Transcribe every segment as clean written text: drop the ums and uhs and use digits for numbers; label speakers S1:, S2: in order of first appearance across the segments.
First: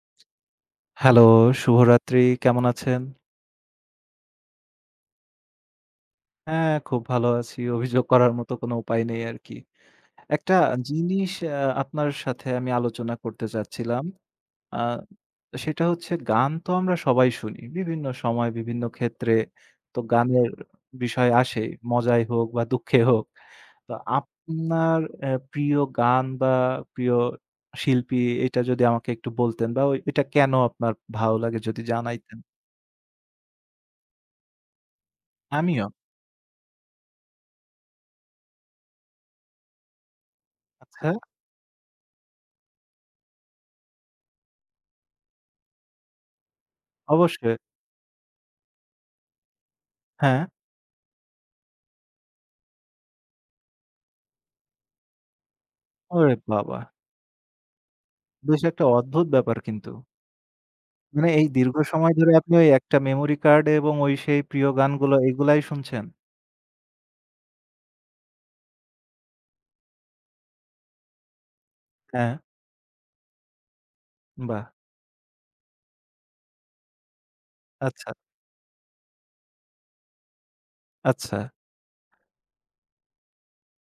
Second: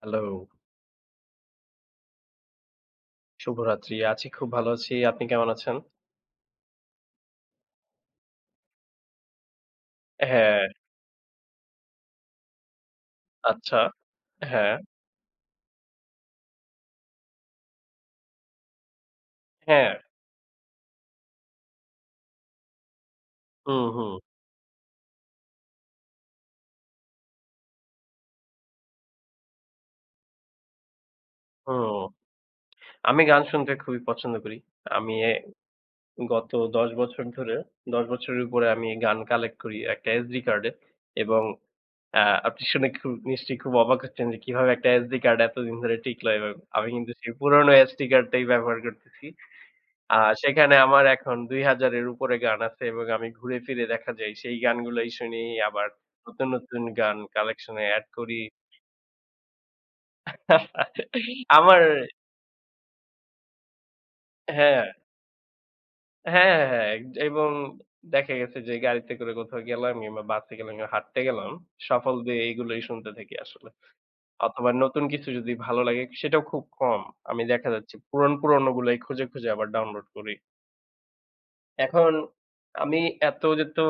S1: Hello,
S2: hello, শুভরাত্রি। কেমন আছেন?
S1: শুভরাত্রি। খুব ভালো আছি। আপনি কেমন আছেন?
S2: হ্যাঁ, খুব ভালো আছি। অভিযোগ করার মতো কোনো উপায় নেই আরকি। একটা
S1: হ্যাঁ,
S2: জিনিস আপনার সাথে আমি আলোচনা করতে
S1: আচ্ছা।
S2: চাচ্ছিলাম।
S1: হ্যাঁ,
S2: আ সেটা হচ্ছে, গান তো আমরা সবাই শুনি। বিভিন্ন সময়, বিভিন্ন ক্ষেত্রে
S1: হ্যাঁ।
S2: তো গানের বিষয় আসেই। মজায় হোক বা দুঃখে হোক।
S1: হুম,
S2: তো
S1: হুম,
S2: আপনার প্রিয় গান বা প্রিয় শিল্পী, এটা যদি আমাকে একটু বলতেন, বা ওই এটা কেন আপনার ভালো লাগে যদি
S1: হুম।
S2: জানাইতেন?
S1: আমি গান শুনতে খুবই পছন্দ করি। আমি এ
S2: আমিও।
S1: গত ১০ বছর ধরে, ১০ বছরের উপরে আমি গান কালেক্ট করি একটা এসডি কার্ডে
S2: আচ্ছা,
S1: এবং আ আপনি শুনে খুব নিশ্চয়ই খুব অবাক হচ্ছেন যে কিভাবে একটা এসডি কার্ড এতদিন ধরে টিকলো এভাবে। আমি কিন্তু সেই
S2: অবশ্যই।
S1: পুরনো এসডি কার্ডটাই ব্যবহার করতেছি। আ
S2: হ্যাঁ,
S1: সেখানে আমার এখন ২,০০০ এর উপরে গান আছে এবং আমি ঘুরে ফিরে দেখা যায় সেই গানগুলাই শুনি। আবার
S2: ওরে বাবা!
S1: নতুন গান কালেকশন এ এড করি।
S2: বেশ একটা অদ্ভুত ব্যাপার কিন্তু। মানে এই দীর্ঘ
S1: আমার
S2: সময় ধরে আপনি ওই একটা মেমোরি কার্ডে এবং ওই সেই প্রিয়
S1: হ্যাঁ,
S2: গানগুলো এগুলাই শুনছেন?
S1: হ্যাঁ, হ্যাঁ, এবং দেখা গেছে যে গাড়িতে করে কোথাও গেলাম কিংবা বাসে গেলাম কিংবা হাঁটতে গেলাম, সফল
S2: হ্যাঁ,
S1: দিয়ে এগুলোই শুনতে থাকি আসলে।
S2: বাহ!
S1: অথবা নতুন কিছু যদি ভালো লাগে সেটাও খুব কম। আমি দেখা যাচ্ছে
S2: আচ্ছা,
S1: পুরনো গুলাই খুঁজে আবার ডাউনলোড করি।
S2: আচ্ছা,
S1: এখন আমি এত যেহেতু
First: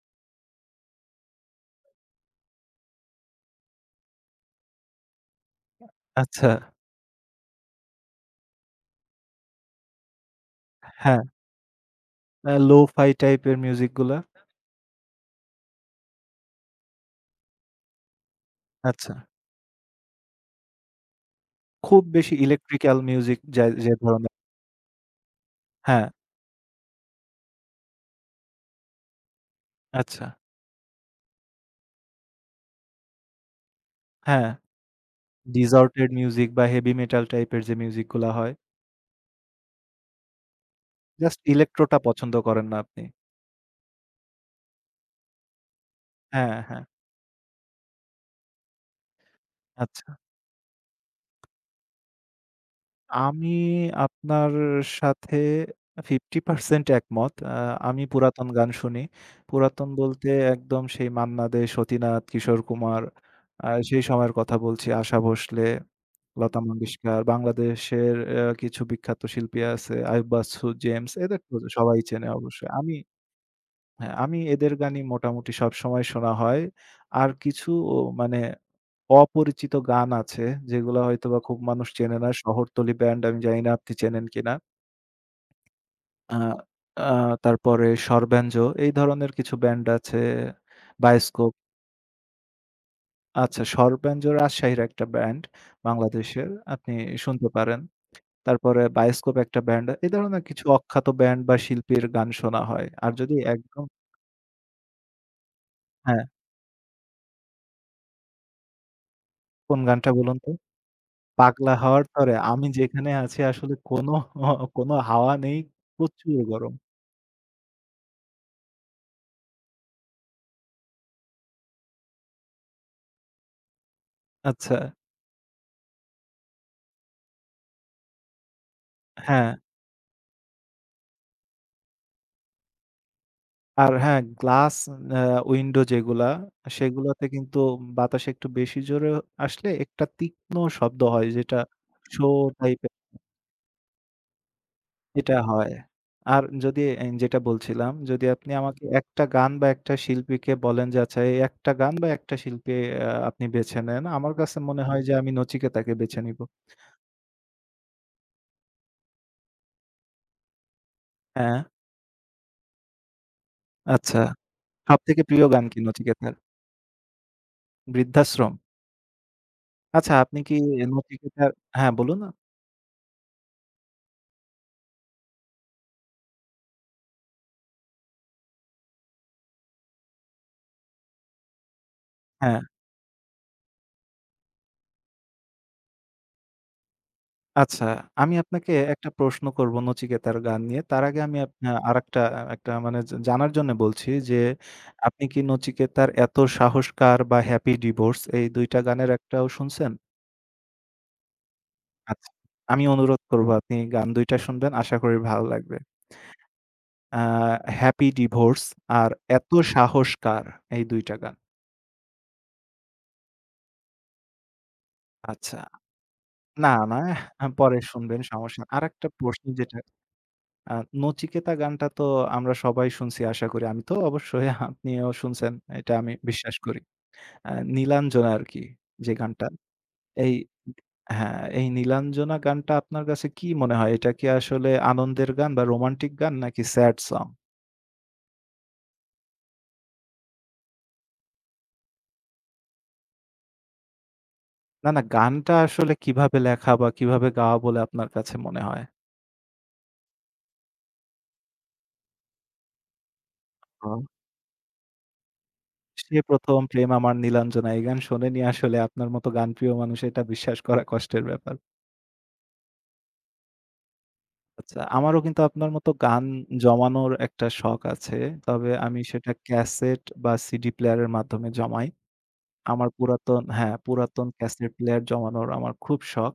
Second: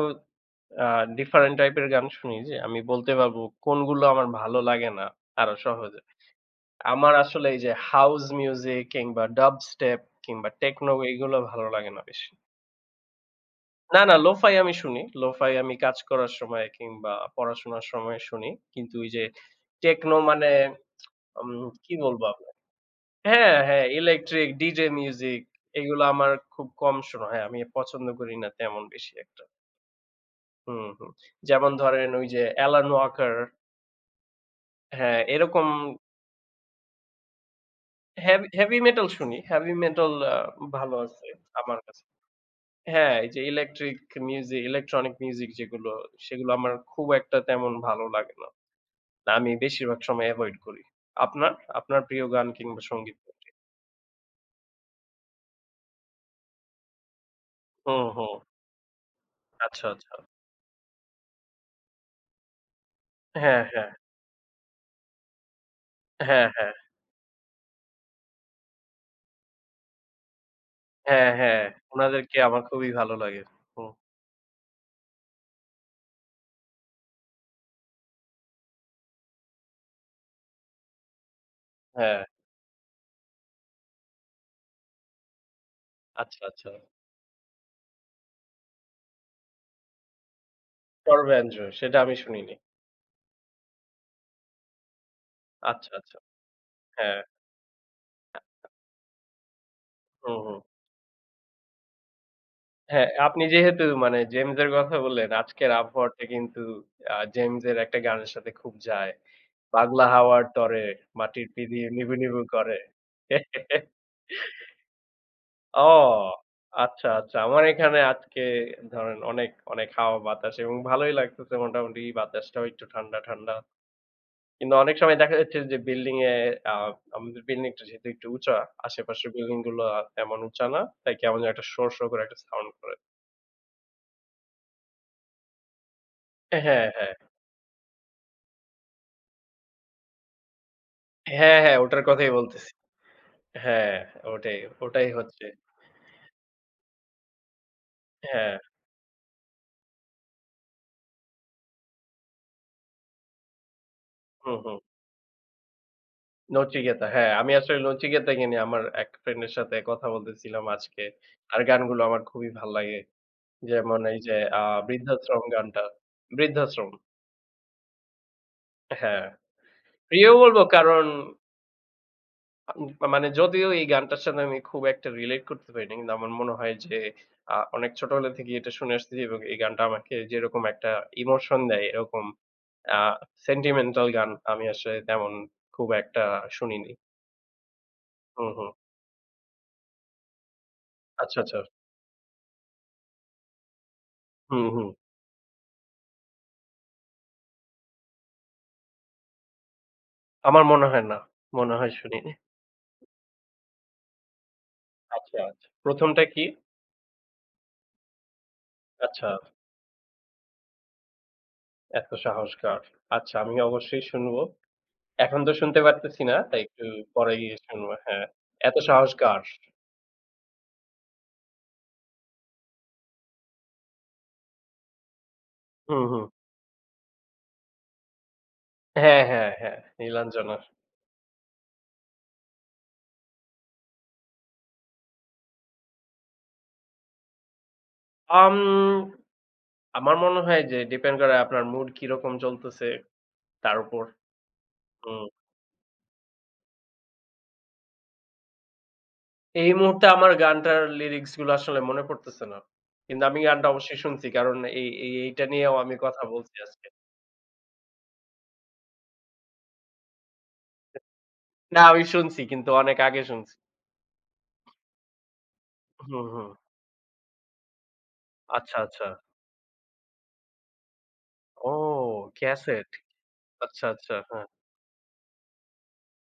S1: আ ডিফারেন্ট টাইপের গান শুনি, যে আমি বলতে পারব কোনগুলো আমার ভালো লাগে না আরো সহজে।
S2: আচ্ছা।
S1: আমার আসলে এই যে হাউস মিউজিক কিংবা ডাব স্টেপ কিংবা টেকনো
S2: হ্যাঁ,
S1: এগুলো ভালো লাগে না বেশি।
S2: লো-ফাই টাইপের মিউজিক
S1: না, না
S2: গুলা।
S1: লো-ফাই আমি শুনি। লো-ফাই আমি কাজ করার সময় কিংবা পড়াশোনার সময় শুনি। কিন্তু ওই
S2: আচ্ছা।
S1: যে টেকনো মানে কি
S2: খুব
S1: বলবো
S2: বেশি
S1: আপনাকে?
S2: ইলেকট্রিক্যাল মিউজিক,
S1: হ্যাঁ, হ্যাঁ
S2: যে ধরনের।
S1: ইলেকট্রিক ডিজে মিউজিক এগুলো
S2: হ্যাঁ,
S1: আমার খুব কম শোনা হয়। আমি পছন্দ করি না তেমন বেশি একটা।
S2: আচ্ছা।
S1: হুম, হুম। যেমন ধরেন ওই যে অ্যালান ওয়াকার,
S2: হ্যাঁ,
S1: হ্যাঁ, এরকম
S2: ডিসর্টেড মিউজিক বা হেভি মেটাল টাইপের যে মিউজিক গুলা হয়,
S1: হেভি মেটাল শুনি। হেভি মেটাল ভালো আছে
S2: জাস্ট
S1: আমার
S2: ইলেক্ট্রোটা
S1: কাছে।
S2: পছন্দ করেন না আপনি।
S1: হ্যাঁ, এই যে ইলেকট্রিক মিউজিক, ইলেকট্রনিক মিউজিক যেগুলো, সেগুলো
S2: হ্যাঁ,
S1: আমার
S2: হ্যাঁ,
S1: খুব একটা তেমন ভালো লাগে না। আমি বেশিরভাগ
S2: আচ্ছা।
S1: সময় এভয়েড করি। আপনার? আপনার প্রিয় গান কিংবা সঙ্গীত
S2: আমি
S1: কোনটি?
S2: আপনার সাথে 50% একমত। আমি
S1: হুম, হুম।
S2: পুরাতন গান শুনি।
S1: আচ্ছা,
S2: পুরাতন
S1: আচ্ছা।
S2: বলতে একদম সেই মান্না দে, সতীনাথ, কিশোর কুমার,
S1: হ্যাঁ, হ্যাঁ।
S2: সেই সময়ের কথা বলছি। আশা ভোসলে,
S1: হ্যাঁ,
S2: লতা
S1: হ্যাঁ।
S2: মঙ্গেশকর, বাংলাদেশের কিছু বিখ্যাত শিল্পী আছে। আইয়ুব বাচ্চু, জেমস,
S1: হ্যাঁ,
S2: এদের তো
S1: হ্যাঁ।
S2: সবাই চেনে
S1: উনাদেরকে আমার
S2: অবশ্যই।
S1: খুবই ভালো লাগে। হুম।
S2: হ্যাঁ, আমি এদের গানই মোটামুটি সবসময় শোনা হয়। আর কিছু ও মানে অপরিচিত গান আছে, যেগুলা হয়তোবা খুব মানুষ চেনে
S1: হ্যাঁ।
S2: না। শহরতলী ব্যান্ড আমি জানি না আপনি চেনেন কিনা? আ
S1: আচ্ছা, আচ্ছা।
S2: আ তারপরে স্বরব্যাঞ্জ, এই ধরনের কিছু ব্যান্ড আছে। বায়োস্কোপ।
S1: 'সর্বাঞ্জ' সেটা আমি শুনিনি।
S2: আচ্ছা, স্বরব্যাঞ্জ রাজশাহীর একটা ব্যান্ড,
S1: আচ্ছা, আচ্ছা।
S2: বাংলাদেশের। আপনি
S1: হ্যাঁ।
S2: শুনতে পারেন। তারপরে বায়োস্কোপ একটা ব্যান্ড। এ
S1: হুম,
S2: ধরনের
S1: হুম।
S2: কিছু অখ্যাত ব্যান্ড বা শিল্পীর গান শোনা হয়।
S1: হ্যাঁ,
S2: আর যদি
S1: আপনি
S2: একদম,
S1: যেহেতু মানে জেমস এর কথা বললেন, আজকের আবহাওয়াটা
S2: হ্যাঁ,
S1: কিন্তু জেমস এর একটা গানের সাথে খুব যায়।
S2: কোন
S1: "পাগলা
S2: গানটা বলুন
S1: হাওয়ার
S2: তো?
S1: তরে মাটির
S2: 'পাগলা
S1: পিদি
S2: হওয়ার
S1: নিবু
S2: তরে' আমি
S1: করে।"
S2: যেখানে আছি আসলে কোনো কোনো হাওয়া নেই। প্রচুর
S1: ও!
S2: গরম।
S1: আচ্ছা, আচ্ছা। আমার এখানে আজকে ধরেন অনেক হাওয়া বাতাস এবং ভালোই লাগতেছে মোটামুটি বাতাসটাও একটু ঠান্ডা। কিন্তু
S2: আচ্ছা।
S1: অনেক সময় দেখা যাচ্ছে যে বিল্ডিং এ আ আমাদের বিল্ডিংটা যেহেতু একটু উঁচা, আশেপাশের
S2: হ্যাঁ,
S1: বিল্ডিং গুলো তেমন উঁচা না। তাই কেমন যেন একটা শো করে একটা সাউন্ড করে।
S2: আর হ্যাঁ গ্লাস আ উইন্ডো যেগুলা,
S1: হ্যাঁ, হ্যাঁ।
S2: সেগুলাতে কিন্তু বাতাস একটু বেশি জোরে আসলে একটা তীক্ষ্ণ শব্দ হয় যেটা
S1: হ্যাঁ, হ্যাঁ, ওটার
S2: শো
S1: কথাই বলতেছি।
S2: টাইপের,
S1: হ্যাঁ, ওটাই, ওটাই
S2: এটা
S1: হচ্ছে।
S2: হয়। আর যদি এ যেটা বলছিলাম, যদি আপনি
S1: হ্যাঁ,
S2: আমাকে একটা গান বা একটা শিল্পীকে বলেন যে আচ্ছা এই একটা গান বা একটা শিল্পী, আপনি বেছে নেন। আমার
S1: হুম,
S2: কাছে
S1: হুম।
S2: মনে হয় যে আমি নচিকেতাকে বেছে নিব।
S1: নচিকেতা, হ্যাঁ, আমি আসলে নচিকেতাকে নিয়ে আমার এক ফ্রেন্ড এর সাথে কথা বলতেছিলাম আজকে।
S2: হ্যাঁ,
S1: তার গানগুলো আমার খুবই ভাল লাগে। যেমন এই
S2: আচ্ছা।
S1: যে আ
S2: সবথেকে
S1: বৃদ্ধাশ্রম
S2: প্রিয় গান কি
S1: গানটা।
S2: নচিকেতার?
S1: বৃদ্ধাশ্রম,
S2: বৃদ্ধাশ্রম।
S1: হ্যাঁ।
S2: আচ্ছা,
S1: প্রিয়
S2: আপনি কি
S1: বলব কারণ
S2: নচিকেতার, হ্যাঁ বলুন। না।
S1: আ মানে যদিও এই গানটার সাথে আমি খুব একটা রিলেট করতে পারি না। কিন্তু আমার মনে হয় যে অনেক ছোটবেলা থেকেই এটা শুনে আসতেছি এবং এই গানটা আমাকে যেরকম একটা ইমোশন দেয়, এরকম
S2: হ্যাঁ।
S1: আ সেন্টিমেন্টাল গান আমি আসলে তেমন খুব একটা শুনিনি।
S2: আচ্ছা, আমি
S1: হুম, হুম।
S2: আপনাকে একটা প্রশ্ন করব নচিকেতার গান নিয়ে। তার আগে
S1: আচ্ছা,
S2: আমি
S1: আচ্ছা।
S2: আরেকটা একটা, মানে জানার জন্য বলছি যে,
S1: হুম, হুম।
S2: আপনি কি নচিকেতার 'এত সাহসকার' বা 'হ্যাপি ডিভোর্স', এই ২ টা গানের একটাও শুনছেন?
S1: আমার মনে হয় না। মনে হয়
S2: আচ্ছা,
S1: শুনিনি।
S2: আমি অনুরোধ করব আপনি গান ২ টা শুনবেন। আশা করি
S1: আচ্ছা,
S2: ভালো
S1: আচ্ছা।
S2: লাগবে।
S1: ১ম টা কি?
S2: আ 'হ্যাপি ডিভোর্স' আর
S1: আচ্ছা,
S2: 'এত সাহসকার', এই ২ টা গান।
S1: এত সাহসকার। আচ্ছা আমি অবশ্যই শুনবো। এখন তো
S2: আচ্ছা।
S1: শুনতে পারতেছি না, তাই
S2: না,
S1: একটু
S2: না,
S1: পরে গিয়ে
S2: পরে
S1: শুনবো।
S2: শুনবেন।
S1: হ্যাঁ,
S2: সমস্যা,
S1: এত
S2: আরেকটা
S1: সাহসকার।
S2: প্রশ্ন যেটা, আ 'নচিকেতা' গানটা তো আমরা সবাই শুনছি আশা করি। আমি তো অবশ্যই আপনিও শুনছেন। এটা
S1: হুম,
S2: আমি
S1: হুম।
S2: বিশ্বাস করি। 'নীলাঞ্জনা' আরকি, যে
S1: হ্যাঁ,
S2: গানটা।
S1: হ্যাঁ,
S2: এই
S1: নীলাঞ্জনা।
S2: হ্যাঁ, এই 'নীলাঞ্জনা' গানটা আপনার কাছে কি মনে হয়? এটা কি আসলে আনন্দের গান বা রোমান্টিক গান, নাকি স্যাড সং?
S1: আম আমার মনে হয় যে ডিপেন্ড করে আপনার মুড কিরকম চলতেছে তার উপর।
S2: না, না,
S1: হুম।
S2: গানটা আসলে কিভাবে লেখা বা কিভাবে গাওয়া বলে আপনার কাছে মনে হয়?
S1: এই মুহূর্তে আমার গানটার লিরিক্স গুলো আসলে মনে পড়তেছে না। কিন্তু আমি গানটা
S2: আ
S1: অবশ্যই শুনছি। কারণ এই এই এইটা নিয়েও আমি
S2: সে
S1: কথা বলছি
S2: 'প্রথম
S1: আজকে।
S2: প্রেম আমার নীলাঞ্জনা' এই গান শোনেনি, আসলে আপনার মতো গানপ্রিয় মানুষ, এটা বিশ্বাস করা কষ্টের ব্যাপার।
S1: না আমি শুনছি কিন্তু অনেক আগে শুনছি।
S2: আচ্ছা, আমারও কিন্তু আপনার মতো
S1: হুম,
S2: গান
S1: হুম।
S2: জমানোর একটা শখ আছে। তবে
S1: আচ্ছা,
S2: আমি
S1: আচ্ছা।
S2: সেটা ক্যাসেট বা সিডি প্লেয়ারের মাধ্যমে
S1: ও
S2: জমাই। আমার
S1: ক্যাসেট।
S2: পুরাতন হ্যাঁ,
S1: আচ্ছা, আচ্ছা।
S2: পুরাতন
S1: হ্যাঁ।
S2: ক্যাসেট প্লেয়ার জমানোর আমার খুব শখ।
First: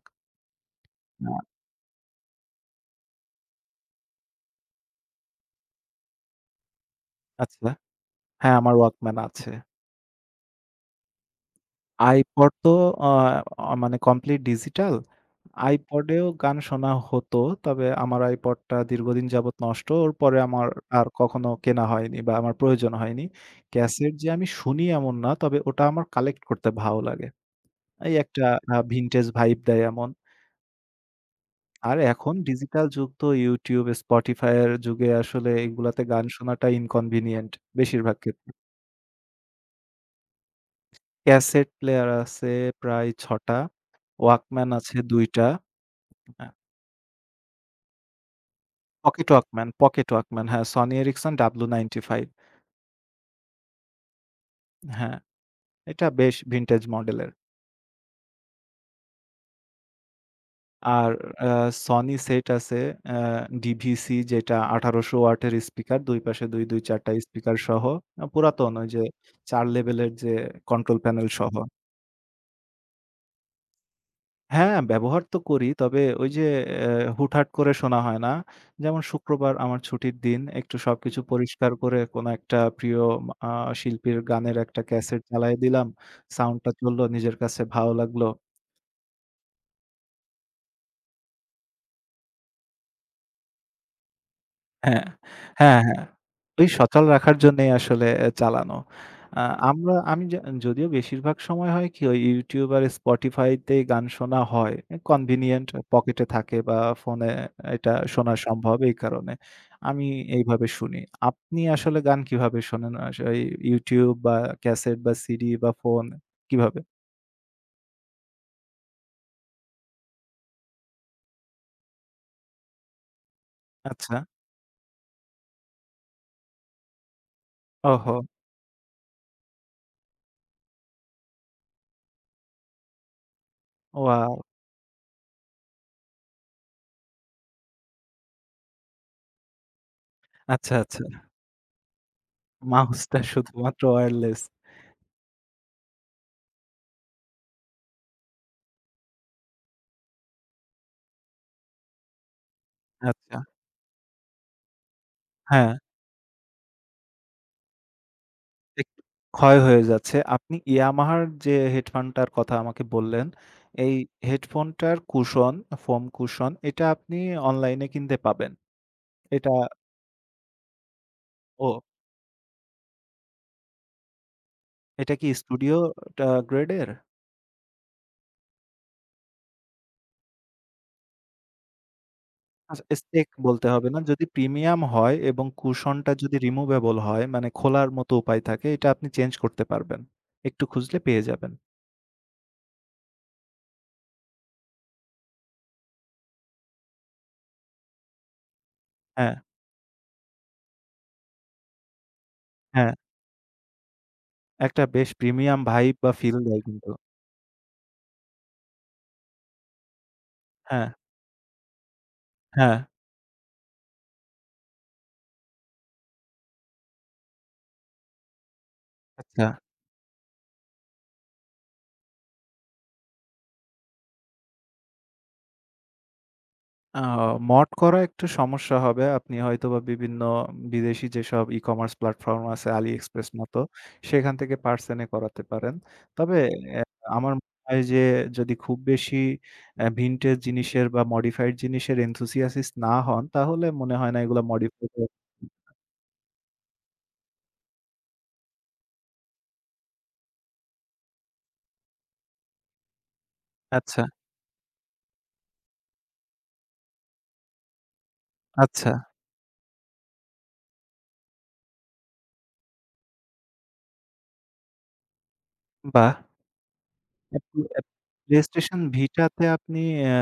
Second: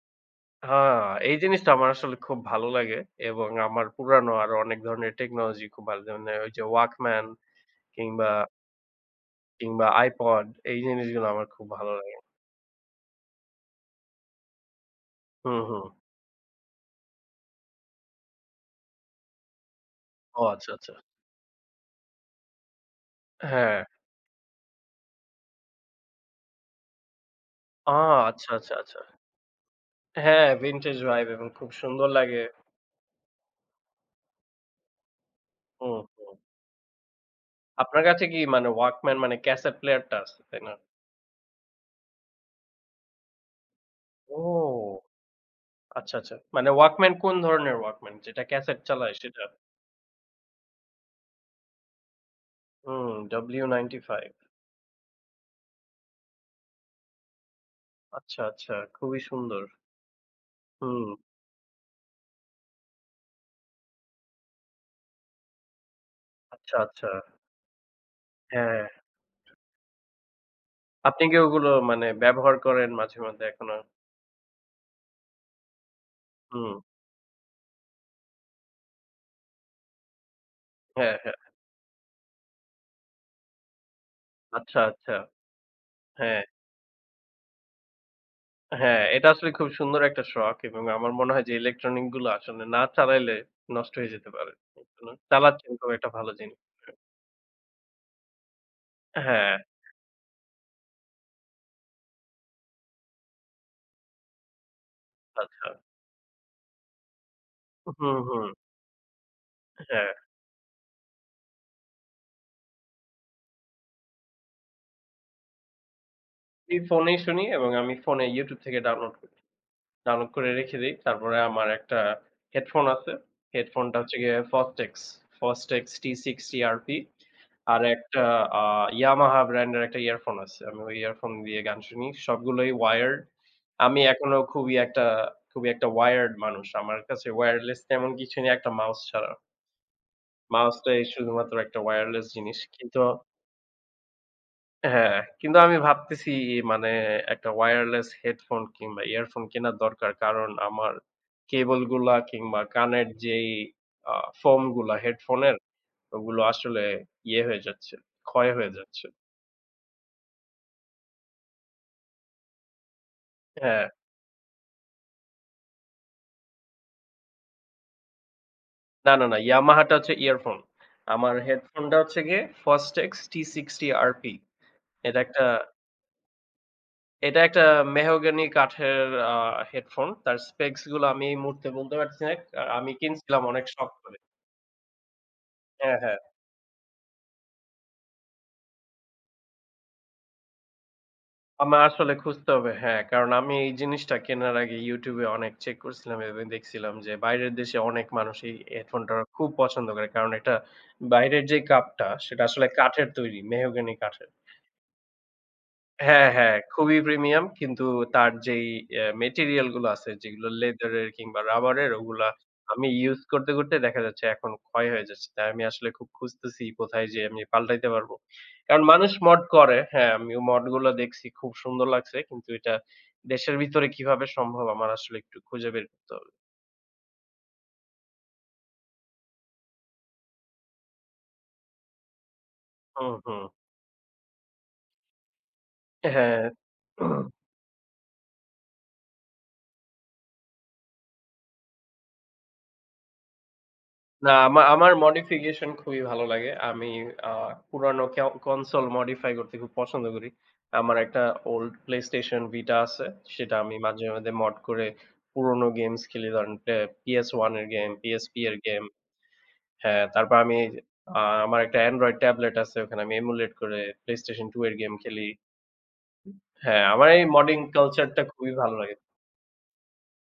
S1: হ্যাঁ,
S2: আ
S1: এই জিনিসটা আমার আসলে খুব ভালো লাগে এবং আমার পুরানো আরো অনেক ধরনের টেকনোলজি খুব ভালো লাগে। মানে ওই যে Walkman
S2: আচ্ছা।
S1: কিংবা
S2: হ্যাঁ, আমার Walkman আছে।
S1: কিংবা iPod এই জিনিসগুলো আমার খুব ভালো লাগে।
S2: iPod তো আ আ মানে কমপ্লিট ডিজিটাল।
S1: হুম, হুম।
S2: iPod এও গান শোনা হতো। তবে আমার iPod টা দীর্ঘদিন যাবৎ নষ্ট। ওর পরে
S1: ও
S2: আমার
S1: আচ্ছা, আচ্ছা।
S2: আর কখনো কেনা হয়নি বা আমার প্রয়োজন হয়নি।
S1: হ্যাঁ।
S2: ক্যাসেট যে আমি শুনি এমন না। তবে ওটা আমার কালেক্ট করতে ভালো লাগে।
S1: আ
S2: এই একটা
S1: আচ্ছা, আচ্ছা।
S2: ভিনটেজ ভাইব দেয় এমন।
S1: হ্যাঁ, vintage vibe এবং খুব
S2: আর
S1: সুন্দর
S2: এখন
S1: লাগে।
S2: ডিজিটাল যুগ, তো YouTube, Spotify এর যুগে আসলে
S1: হুম,
S2: এগুলাতে গান
S1: হুম।
S2: শোনাটা inconvenient
S1: আপনার
S2: বেশিরভাগ
S1: কাছে কি
S2: ক্ষেত্রে।
S1: মানে Walkman মানে ক্যাসেট প্লেয়ারটা আছে, তাই না?
S2: ক্যাসেট প্লেয়ার আছে প্রায় ৬ টা, Walkman আছে
S1: ও!
S2: ২ টা,
S1: আচ্ছা, আচ্ছা।
S2: হ্যাঁ,
S1: মানে Walkman কোন ধরনের Walkman? যেটা ক্যাসেট চালায়
S2: Pocket
S1: সেটা?
S2: Walkman, Pocket Walkman হ্যাঁ, Sony Ericsson W95।
S1: হুম, W95।
S2: হ্যাঁ, এটা বেশ ভিনটেজ মডেলের।
S1: আচ্ছা, আচ্ছা। খুবই সুন্দর। হুম।
S2: আর আ Sony সেট আছে, আ DVC, যেটা ১৮০০ ওয়াটের স্পিকার, ২ পাশে ২,
S1: আচ্ছা,
S2: ২, ৪
S1: আচ্ছা।
S2: টা স্পিকার সহ। পুরাতন
S1: হ্যাঁ।
S2: ওই যে ৪ লেভেলের যে কন্ট্রোল
S1: আপনি
S2: প্যানেল
S1: কি
S2: সহ।
S1: ওগুলো মানে ব্যবহার করেন মাঝে মধ্যে এখনো?
S2: হ্যাঁ, ব্যবহার তো করি। তবে ওই যে
S1: হুম।
S2: হুটহাট করে শোনা হয় না? যেমন শুক্রবার আমার ছুটির দিন। একটু
S1: হ্যাঁ,
S2: সবকিছু
S1: হ্যাঁ।
S2: পরিষ্কার করে কোনো একটা প্রিয় আ শিল্পীর গানের
S1: আচ্ছা,
S2: একটা
S1: আচ্ছা।
S2: ক্যাসেট চালায় দিলাম।
S1: হ্যাঁ।
S2: সাউন্ডটা চলল, নিজের কাছে ভালো লাগলো।
S1: হ্যাঁ, এটা আসলে খুব সুন্দর একটা শখ এবং আমার মনে হয় যে ইলেকট্রনিক গুলো আসলে না চালাইলে নষ্ট হয়ে যেতে পারে।
S2: হ্যাঁ,
S1: চালাচ্ছেন
S2: হ্যাঁ,
S1: খুব
S2: হ্যাঁ।
S1: একটা ভালো জিনিস।
S2: ওই সচল রাখার জন্যই আসলে এ চালানো। আ
S1: হ্যাঁ,
S2: আমি যদিও বেশিরভাগ সময় হয় কি, ওই YouTube আর Spotify তেই গান শোনা হয়। এ কনভিনিয়েন্ট
S1: আচ্ছা।
S2: পকেটে থাকে বা ফোনে এটা
S1: হুম,
S2: শোনা
S1: হুম।
S2: সম্ভব এই কারণে। আমি
S1: হ্যাঁ,
S2: এইভাবে শুনি। আপনি আসলে গান কিভাবে শোনেন? এই YouTube বা ক্যাসেট বা সিডি বা ফোন,
S1: আমি
S2: কিভাবে?
S1: ফোনেই শুনি এবং আমি ফোনে YouTube থেকে ডাউনলোড করি। ডাউনলোড করে রেখে দেই। তারপরে আমার একটা হেডফোন আছে। হেডফোনটা হচ্ছে
S2: আচ্ছা।
S1: গিয়ে Fostex, Fostex T60RP। আর
S2: ওহো!
S1: একটা আ Yamaha ব্র্যান্ডের একটা ইয়ারফোন আছে। আমি ওই ইয়ারফোন দিয়ে গান শুনি। সবগুলোই wired। আমি এখনো
S2: ওয়াও!
S1: খুবই একটা খুবই একটা wired মানুষ। আমার কাছে wireless তেমন কিছু নেই একটা মাউস ছাড়া।
S2: আচ্ছা,
S1: মাউসটাই
S2: আচ্ছা।
S1: শুধুমাত্র একটা wireless জিনিস। কিন্তু
S2: মাউসটা শুধুমাত্র ওয়্যারলেস।
S1: হ্যাঁ, কিন্তু আমি ভাবতেছি মানে একটা ওয়্যারলেস হেডফোন কিংবা ইয়ারফোন কেনার দরকার। কারণ আমার কেবল গুলা কিংবা কানের
S2: আচ্ছা।
S1: যেই আ ফোম গুলা হেডফোনের
S2: হ্যাঁ।
S1: ওগুলো আসলে ইয়ে হয়ে যাচ্ছে, ক্ষয় হয়ে
S2: একটু
S1: যাচ্ছে।
S2: ক্ষয় হয়ে যাচ্ছে। আপনি Yamaha র যে হেডফোনটার কথা আমাকে বললেন,
S1: হ্যাঁ।
S2: এই হেডফোনটার কুশন, ফোম কুশন, এটা আপনি অনলাইনে কিনতে পাবেন।
S1: না, না,
S2: এটা
S1: Yamaha টা হচ্ছে ইয়ারফোন। আমার
S2: ও
S1: হেডফোনটা হচ্ছে গিয়ে Fostex T60RP।
S2: এটা
S1: এটা
S2: কি
S1: একটা
S2: স্টুডিও টা গ্রেডের?
S1: এটা একটা মেহগনি কাঠের আ হেডফোন। তার স্পেকস গুলো আমি এই মুহূর্তে বলতে পারছি না।
S2: আচ্ছা
S1: আমি
S2: স্টেক
S1: কিনছিলাম অনেক
S2: বলতে হবে
S1: শখ
S2: না।
S1: করে।
S2: যদি প্রিমিয়াম হয় এবং
S1: হ্যাঁ,
S2: কুশনটা
S1: হ্যাঁ।
S2: যদি রিমুভেবল হয়, মানে খোলার মতো উপায় থাকে, এটা আপনি চেঞ্জ করতে পারবেন। একটু খুঁজলে পেয়ে যাবেন।
S1: আমার আসলে খুঁজতে হবে, হ্যাঁ, কারণ আমি এই জিনিসটা কেনার আগে YouTube এ অনেক চেক করছিলাম এবং দেখছিলাম যে বাইরের দেশে অনেক মানুষ এই হেডফোনটা
S2: হ্যাঁ,
S1: খুব পছন্দ করে। কারণ এটা বাইরের যে কাপটা সেটা আসলে
S2: হ্যাঁ।
S1: কাঠের তৈরি, মেহগনি কাঠের।
S2: একটা বেশ প্রিমিয়াম ভাইব বা
S1: হ্যাঁ,
S2: ফিল
S1: হ্যাঁ,
S2: দেয় কিন্তু।
S1: খুবই প্রিমিয়াম। কিন্তু তার যেই মেটেরিয়াল গুলো আছে যেগুলো
S2: হ্যাঁ,
S1: লেদারের কিংবা রাবারের ওগুলা
S2: হ্যাঁ।
S1: আমি করতে দেখা যাচ্ছে এখন ক্ষয় হয়ে যাচ্ছে। তাই আমি আসলে খুব খুঁজতেছি কোথায় যেয়ে আমি পাল্টাইতে পারবো। কারণ মানুষ মড
S2: আচ্ছা।
S1: করে। হ্যাঁ, আমিও মড গুলো দেখছি খুব সুন্দর লাগছে। কিন্তু এটা দেশের ভিতরে কিভাবে সম্ভব আমার আসলে একটু খুঁজে বের করতে হবে।
S2: আ মড করা একটু সমস্যা হবে। আপনি হয়তোবা বিভিন্ন বিদেশি যেসব ই-কমার্স প্ল্যাটফর্ম আছে,
S1: হুম,
S2: AliExpress
S1: হুম।
S2: মতো, সেখান থেকে পার্সেনে করাতে পারেন। তবে
S1: হ্যাঁ।
S2: অ্যা আমার মনে হয় যে, যদি খুব বেশি ভিনটেজ জিনিসের বা মডিফাইড জিনিসের enthusiastic না হন, তাহলে মনে হয় না
S1: না,
S2: এগুলা মডিফাই
S1: আমার
S2: করে।
S1: মডিফিকেশন খুবই ভালো লাগে। আমি আ পুরানো কনসোল মডিফাই করতে খুব পছন্দ করি। আমার একটা ওল্ড PlayStation Vita আছে। সেটা আমি
S2: আচ্ছা,
S1: মাঝে মড করে পুরনো গেমস খেলি। ধরেন পে PS1 এর গেম, PSP এর গেম।
S2: আচ্ছা,
S1: হ্যাঁ, তারপর আমি আ আমার একটা Android ট্যাবলেট আছে। ওখানে আমি এমুলেট করে PlayStation 2 এর গেম খেলি।
S2: বাহ!
S1: হ্যাঁ, আমার এই মডিং
S2: আপনি আপ
S1: কালচারটা খুবই ভালো
S2: PlayStation
S1: লাগে।
S2: Vita তে আপনি অ্যা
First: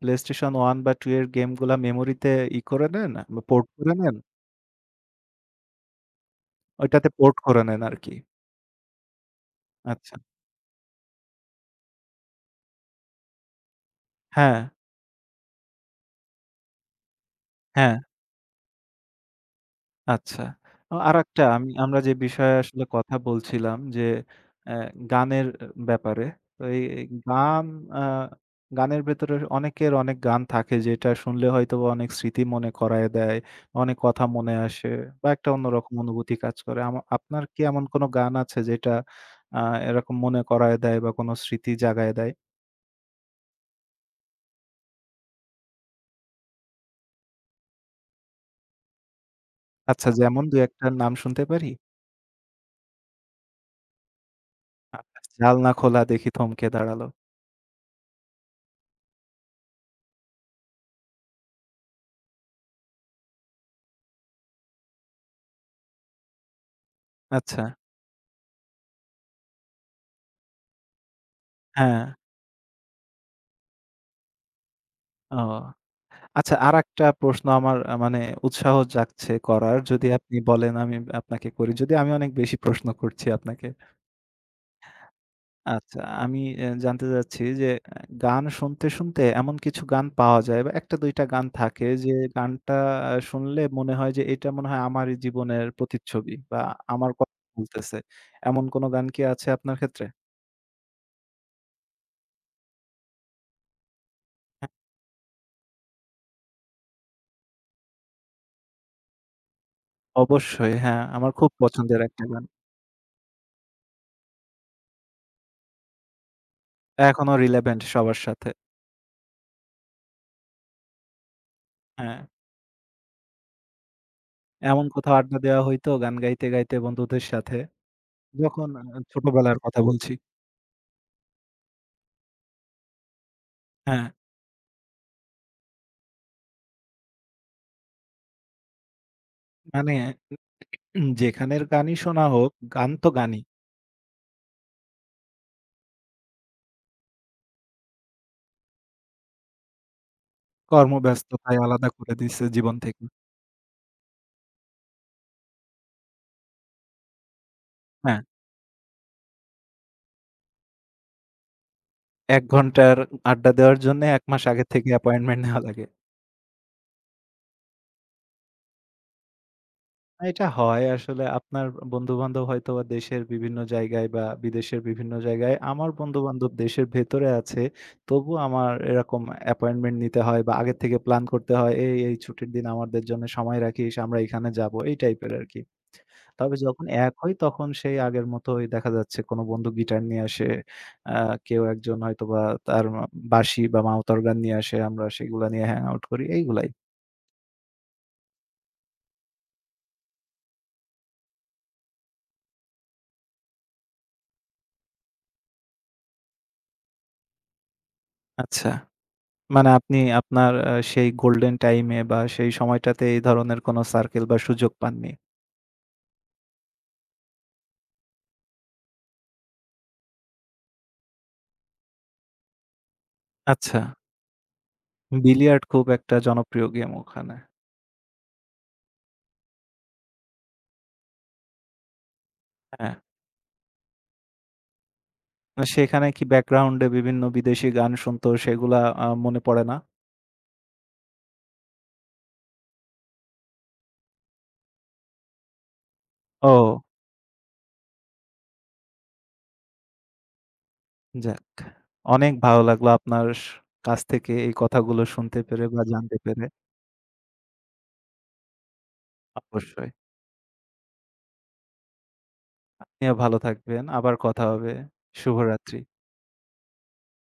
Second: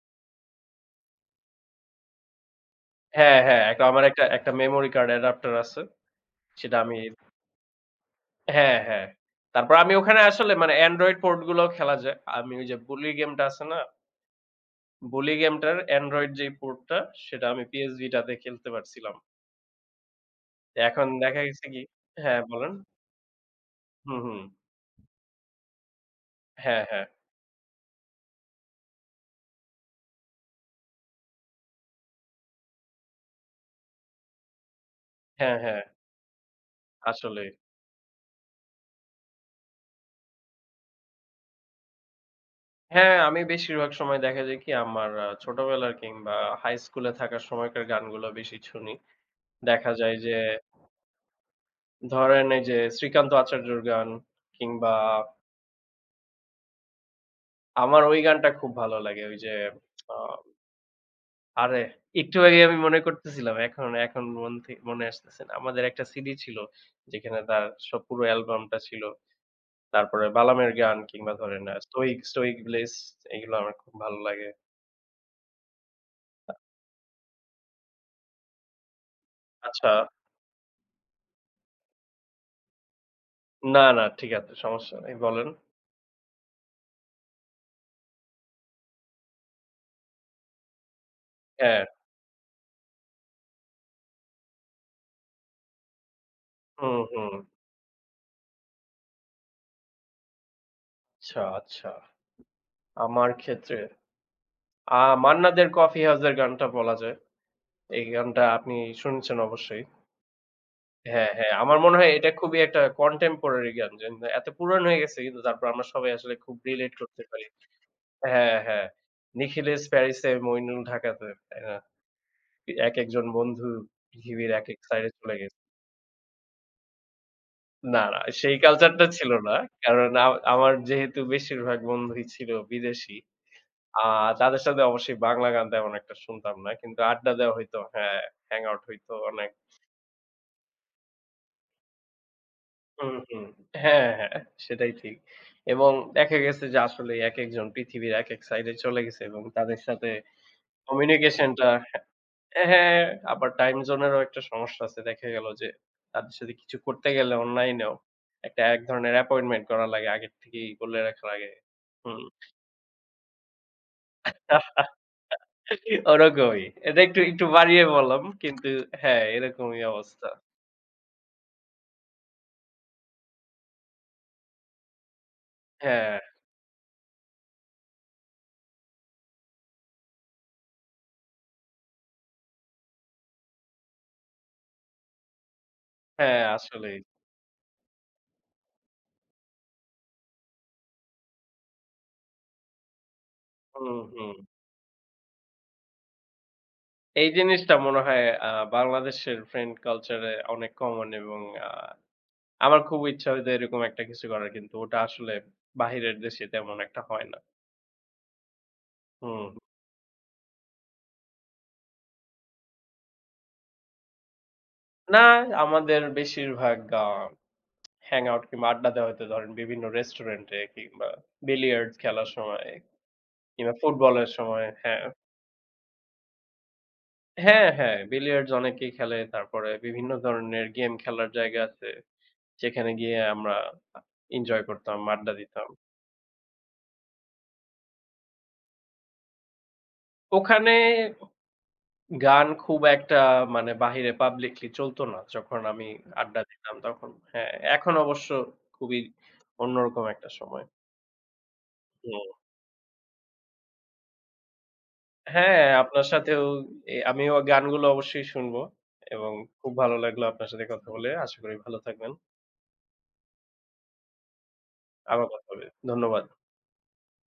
S2: PlayStation 1 বা 2 এর গেমগুলা মেমোরিতে করে নেন,
S1: হ্যাঁ, হ্যাঁ,
S2: পোর্ট
S1: একটা
S2: করে
S1: আমার
S2: নেন।
S1: একটা একটা মেমোরি কার্ড অ্যাডাপ্টার আছে। সেটা আমি
S2: ওইটাতে পোর্ট করে নেন আরকি।
S1: হ্যাঁ, হ্যাঁ। তারপর আমি
S2: আচ্ছা।
S1: ওখানে আসলে মানে Android পোর্ট গুলোও খেলা যায়। আমি ওই যে বুলি গেমটা আছে না?
S2: হ্যাঁ,
S1: বুলি গেমটার Android যেই পোর্টটা সেটা আমি PS
S2: হ্যাঁ,
S1: Vita তে খেলতে পারছিলাম।
S2: আচ্ছা।
S1: এখন দেখা
S2: আরেকটা,
S1: গেছে কি
S2: আমরা যে
S1: হ্যাঁ,
S2: বিষয়ে
S1: বলেন।
S2: আসলে কথা বলছিলাম যে,
S1: হুম, হুম।
S2: অ্যা গানের ব্যাপারে। তো
S1: হ্যাঁ,
S2: এই এই
S1: হ্যাঁ।
S2: গান, আ গানের ভেতরে অনেকের অনেক গান থাকে যেটা শুনলে হয়তোবা অনেক স্মৃতি মনে করায়ে দেয়, অনেক কথা মনে আসে বা একটা
S1: হ্যাঁ, হ্যাঁ।
S2: অন্যরকম অনুভূতি কাজ করে। আপনার
S1: আসলেই।
S2: কি এমন কোনো গান আছে যেটা আ এরকম মনে করায়ে দেয় বা কোনো স্মৃতি জাগায় দেয়?
S1: হ্যাঁ, আমি বেশিরভাগ সময় দেখা যায় কি আমার ছোটবেলার কিংবা হাই স্কুলে থাকার সময়কার গানগুলো বেশি শুনি। দেখা
S2: আচ্ছা,
S1: যায় যে
S2: যেমন ২-১ টার নাম শুনতে পারি?
S1: ধরেন এই যে শ্রীকান্ত আচার্যর গান কিংবা
S2: আ জালনা খোলা দেখি থমকে দাঁড়ালো।
S1: আমার ওই গানটা খুব ভালো লাগে। ওই যে আ আরে একটু আগে আমি মনে করতেছিলাম। এখন এখন মন মনে আসতেছে না। আমাদের একটা সিডি ছিল যেখানে
S2: আচ্ছা,
S1: তার সব পুরো অ্যালবামটা ছিল। তারপরে বালামের গান কিংবা ধরেন
S2: হ্যাঁ।
S1: স্টোইক ব্লেস এগুলো আমার খুব ভালো লাগে।
S2: ও, আচ্ছা, আরেকটা প্রশ্ন আমার, মানে উৎসাহ জাগছে করার।
S1: আচ্ছা,
S2: যদি আপনি বলেন, আমি আপনাকে করি। যদি আমি অনেক বেশি প্রশ্ন করছি আপনাকে।
S1: না, না ঠিক আছে সমস্যা নেই, বলেন।
S2: আচ্ছা, আমি জানতে চাচ্ছি যে, গান শুনতে, শুনতে এমন কিছু গান পাওয়া যায় বা ১ টা ২ টা গান
S1: হ্যাঁ,
S2: থাকে যে গানটা শুনলে মনে হয় যে এটা মনে হয় আমারই জীবনের প্রতিচ্ছবি বা
S1: হুম,
S2: আমার
S1: হুম।
S2: কথা বলতেছে। এমন কোন গান কি আছে আপনার ক্ষেত্রে?
S1: আচ্ছা, আচ্ছা। আমার ক্ষেত্রে
S2: হ্যাঁ,
S1: মান্না দের কফি হাউস এর গানটা বলা যায়। এই গানটা আপনি শুনেছেন অবশ্যই।
S2: অবশ্যই, হ্যাঁ, আমার
S1: হ্যাঁ,
S2: খুব
S1: হ্যাঁ। আমার মনে
S2: পছন্দের
S1: হয়
S2: একটা
S1: এটা
S2: গান।
S1: খুবই একটা কনটেম্পোরারি গান। যে এত পুরানো হয়ে গেছে কিন্তু তারপর আমরা সবাই আসলে খুব রিলেট করতে
S2: এখনো
S1: পারি।
S2: রিলেভেন্ট সবার সাথে।
S1: হ্যাঁ, হ্যাঁ। নিখিলেশ প্যারিসে, মইনুল ঢাকাতে। তাই না?
S2: হ্যাঁ।
S1: একেকজন বন্ধু পৃথিবীর একেক
S2: এমন
S1: সাইডে
S2: কোথাও
S1: চলে
S2: আড্ডা
S1: গেছে।
S2: দেওয়া হইতো গান গাইতে, গাইতে বন্ধুদের সাথে।
S1: না, না সেই
S2: যখন
S1: কালচারটা ছিল না।
S2: ছোটবেলার কথা
S1: কারণ
S2: বলছি।
S1: আমার যেহেতু বেশিরভাগ বন্ধুই ছিল বিদেশী। আ
S2: হ্যাঁ,
S1: তাদের সাথে অবশ্যই বাংলা গান তেমন একটা শুনতাম না। কিন্তু আড্ডা দেওয়া হইতো। হ্যাঁ, হ্যাং আউট হইতো অনেক।
S2: মানে যেখানের গানই শোনা হোক, গান তো
S1: হুম,
S2: গানই।
S1: হুম। হ্যাঁ, হ্যাঁ, সেটাই ঠিক। এবং দেখা গেছে যে আসলে একেকজন পৃথিবীর একেক সাইডে চলে গেছে এবং তাদের সাথে কমিউনিকেশন
S2: কর্মব্যস্ততায়
S1: টা
S2: আলাদা করে দিছে জীবন
S1: হ্যাঁ,
S2: থেকে।
S1: আবার টাইম জোনেরও একটা সমস্যা আছে। দেখা গেল যে তাদের সাথে কিছু করতে গেলে অনলাইনেও
S2: হ্যাঁ,
S1: একটা এক ধরনের অ্যাপয়েন্টমেন্ট করা লাগে। আগের থেকেই বলে রাখা লাগে। হুম,
S2: ১ ঘন্টার আড্ডা দেওয়ার জন্য ১ মাস আগে থেকে অ্যাপয়েন্টমেন্ট নেওয়া লাগে।
S1: ওরকমই। এটা একটু বাড়িয়ে বললাম। কিন্তু হ্যাঁ, এরকমই অবস্থা।
S2: এটা হয় আসলে, আপনার বন্ধু-বান্ধব হয়তোবা দেশের বিভিন্ন জায়গায় বা বিদেশের বিভিন্ন জায়গায়। আমার
S1: হ্যাঁ,
S2: বন্ধু-বান্ধব দেশের ভেতরে আছে। তবুও আমার এরকম অ্যাপয়েন্টমেন্ট নিতে হয় বা আগের থেকে প্ল্যান করতে হয়। এই ছুটির দিন আমাদের জন্য সময় রাখিস, আমরা এখানে যাবো। এই টাইপের আরকি।
S1: হ্যাঁ
S2: তবে যখন
S1: আসলেই।
S2: এক হই তখন সেই আগের মতোই দেখা যাচ্ছে কোনো বন্ধু গিটার নিয়ে আসে। আ কেউ একজন হয়তোবা তার বাঁশি বা
S1: হুম,
S2: মাউথ
S1: হুম।
S2: অর্গান নিয়ে আসে। আমরা সেগুলা নিয়ে হ্যাং আউট করি। এইগুলাই।
S1: এই জিনিসটা মনে হয় আ বাংলাদেশের ফ্রেন্ড কালচার এ অনেক কমন এবং আ আমার খুব ইচ্ছা হইতো এরকম একটা কিছু করার। কিন্তু ওটা আসলে বাহিরের দেশে তেমন একটা হয় না।
S2: আচ্ছা।
S1: হুম।
S2: মানে আপনি আপনার সেই গোল্ডেন টাইম এ বা সেই সময়টাতে এই ধরনের কোন সার্কেল বা সুযোগ পাননি।
S1: না আমাদের বেশিরভাগ হ্যাং আউট কিংবা আড্ডা দেওয়া হয়তো ধরেন বিভিন্ন রেস্টুরেন্টে কিংবা বিলিয়ার্ডস খেলার সময় কিংবা
S2: আচ্ছা,
S1: ফুটবলের সময়। হ্যাঁ।
S2: বিলিয়ার্ড খুব একটা জনপ্রিয় গেম ওখানে।
S1: হ্যাঁ, হ্যাঁ, বিলিয়ার্ডস অনেকেই খেলে। তারপরে বিভিন্ন ধরনের গেম খেলার জায়গা আছে। সেখানে
S2: হ্যাঁ।
S1: গিয়ে আমরা আ এনজয় করতাম, আড্ডা
S2: না,
S1: দিতাম।
S2: সেখানে কি ব্যাকগ্রাউন্ডে বিভিন্ন বিদেশি গান শুনতো, সেগুলা মনে পড়ে না?
S1: ওখানে গান খুব একটা মানে বাহিরে পাবলিকলি চলতো না যখন আমি, হুম। আড্ডা দিতাম
S2: ও,
S1: তখন। হ্যাঁ, এখন অবশ্য খুবই অন্যরকম একটা সময়।
S2: যাক।
S1: হুম।
S2: অনেক ভালো লাগলো আপনার কাছ থেকে এই কথাগুলো শুনতে
S1: হ্যাঁ,
S2: পেরে বা
S1: আপনার
S2: জানতে
S1: সাথেও
S2: পেরে।
S1: আমিও গানগুলো অবশ্যই শুনবো এবং খুব
S2: অবশ্যই।
S1: ভালো লাগলো আপনার সাথে কথা বলে। আশা করি ভালো থাকবেন।
S2: আপনিও ভালো থাকবেন। আবার কথা হবে।
S1: আবার কথা হবে।
S2: শুভরাত্রি।
S1: ধন্যবাদ।